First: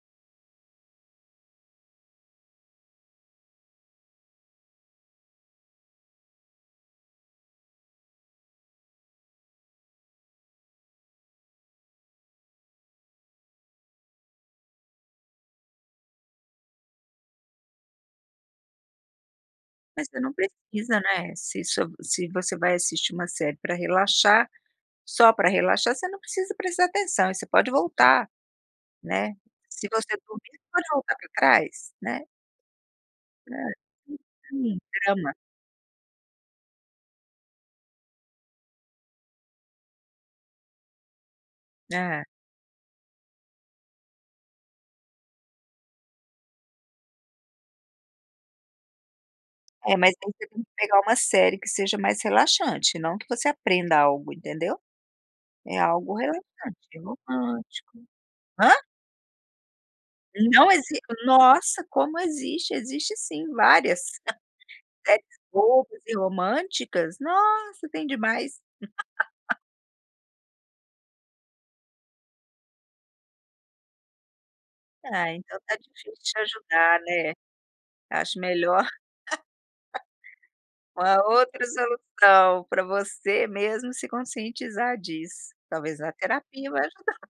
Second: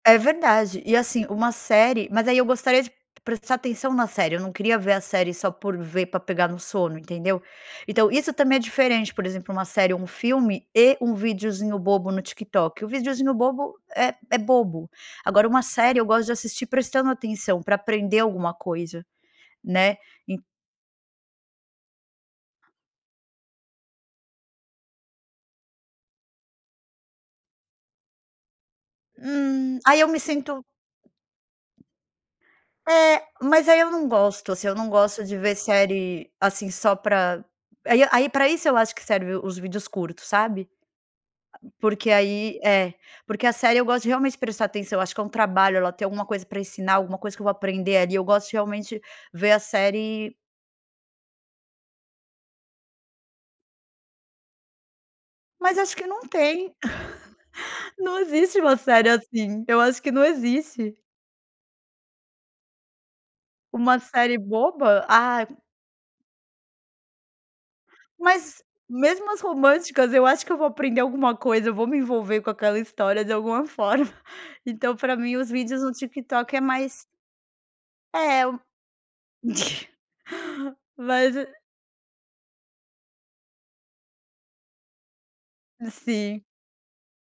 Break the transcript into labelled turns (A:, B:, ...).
A: É verdade, e assim, uma série, mas aí, eu gostaria de prestar atenção na série, eu não queria ver a série só por ver pra pegar no sono, entendeu? Então, isso também é diferente, por exemplo, uma série ou um filme e um videozinho bobo no TikTok, o videozinho bobo é é bobo, agora uma série eu gosto de assistir prestando atenção pra aprender alguma coisa, né,
B: Mas você não
A: en
B: precisa, né, se isso se você vai assistir uma série pra relaxar, só pra relaxar, você não precisa prestar atenção e você pode voltar, né,
A: Hum.
B: se
A: Aí eu
B: você
A: me
B: dormir
A: sinto
B: pode voltar para trás, né.
A: É,
B: É,
A: mas aí eu não gosto, assim, eu
B: sim,
A: não gosto
B: drama.
A: de ver série, assim, só pra, aí aí para isso eu acho que serve os vídeos curtos, sabe, a porque
B: É.
A: aí é, porque a série eu gosto realmente de prestar atenção, acho que é um trabalho ela ter alguma coisa pra ensinar, alguma coisa que eu vou aprender ali, eu gosto realmente ver a
B: É, mas aí
A: série
B: você tem que que pegar uma série que seja mais relaxante e não que você aprenda algo entendeu, é
A: Mas acho que
B: algo
A: não
B: relaxante
A: tem,
B: e romântico.
A: não existe
B: Hã?
A: uma série assim, eu acho que não
B: Não
A: existe.
B: exis nossa como existe, existe sim várias,
A: Uma série boba?
B: séries
A: Ah
B: bobas e românticas, nossa tem demais.
A: Mas mesmo as românticas eu acho que eu vou aprender alguma coisa, vou me envolver com aquela história de alguma forma. Então, pra
B: Ah,
A: mim os
B: então está
A: vídeos no
B: difícil te
A: TikTok é
B: ajudar,
A: mais
B: né, acho
A: É.
B: melhor uma
A: Mas
B: outra solução pra você mesmo se conscientizar disso, talvez a
A: Sim.
B: terapia vai ajudar.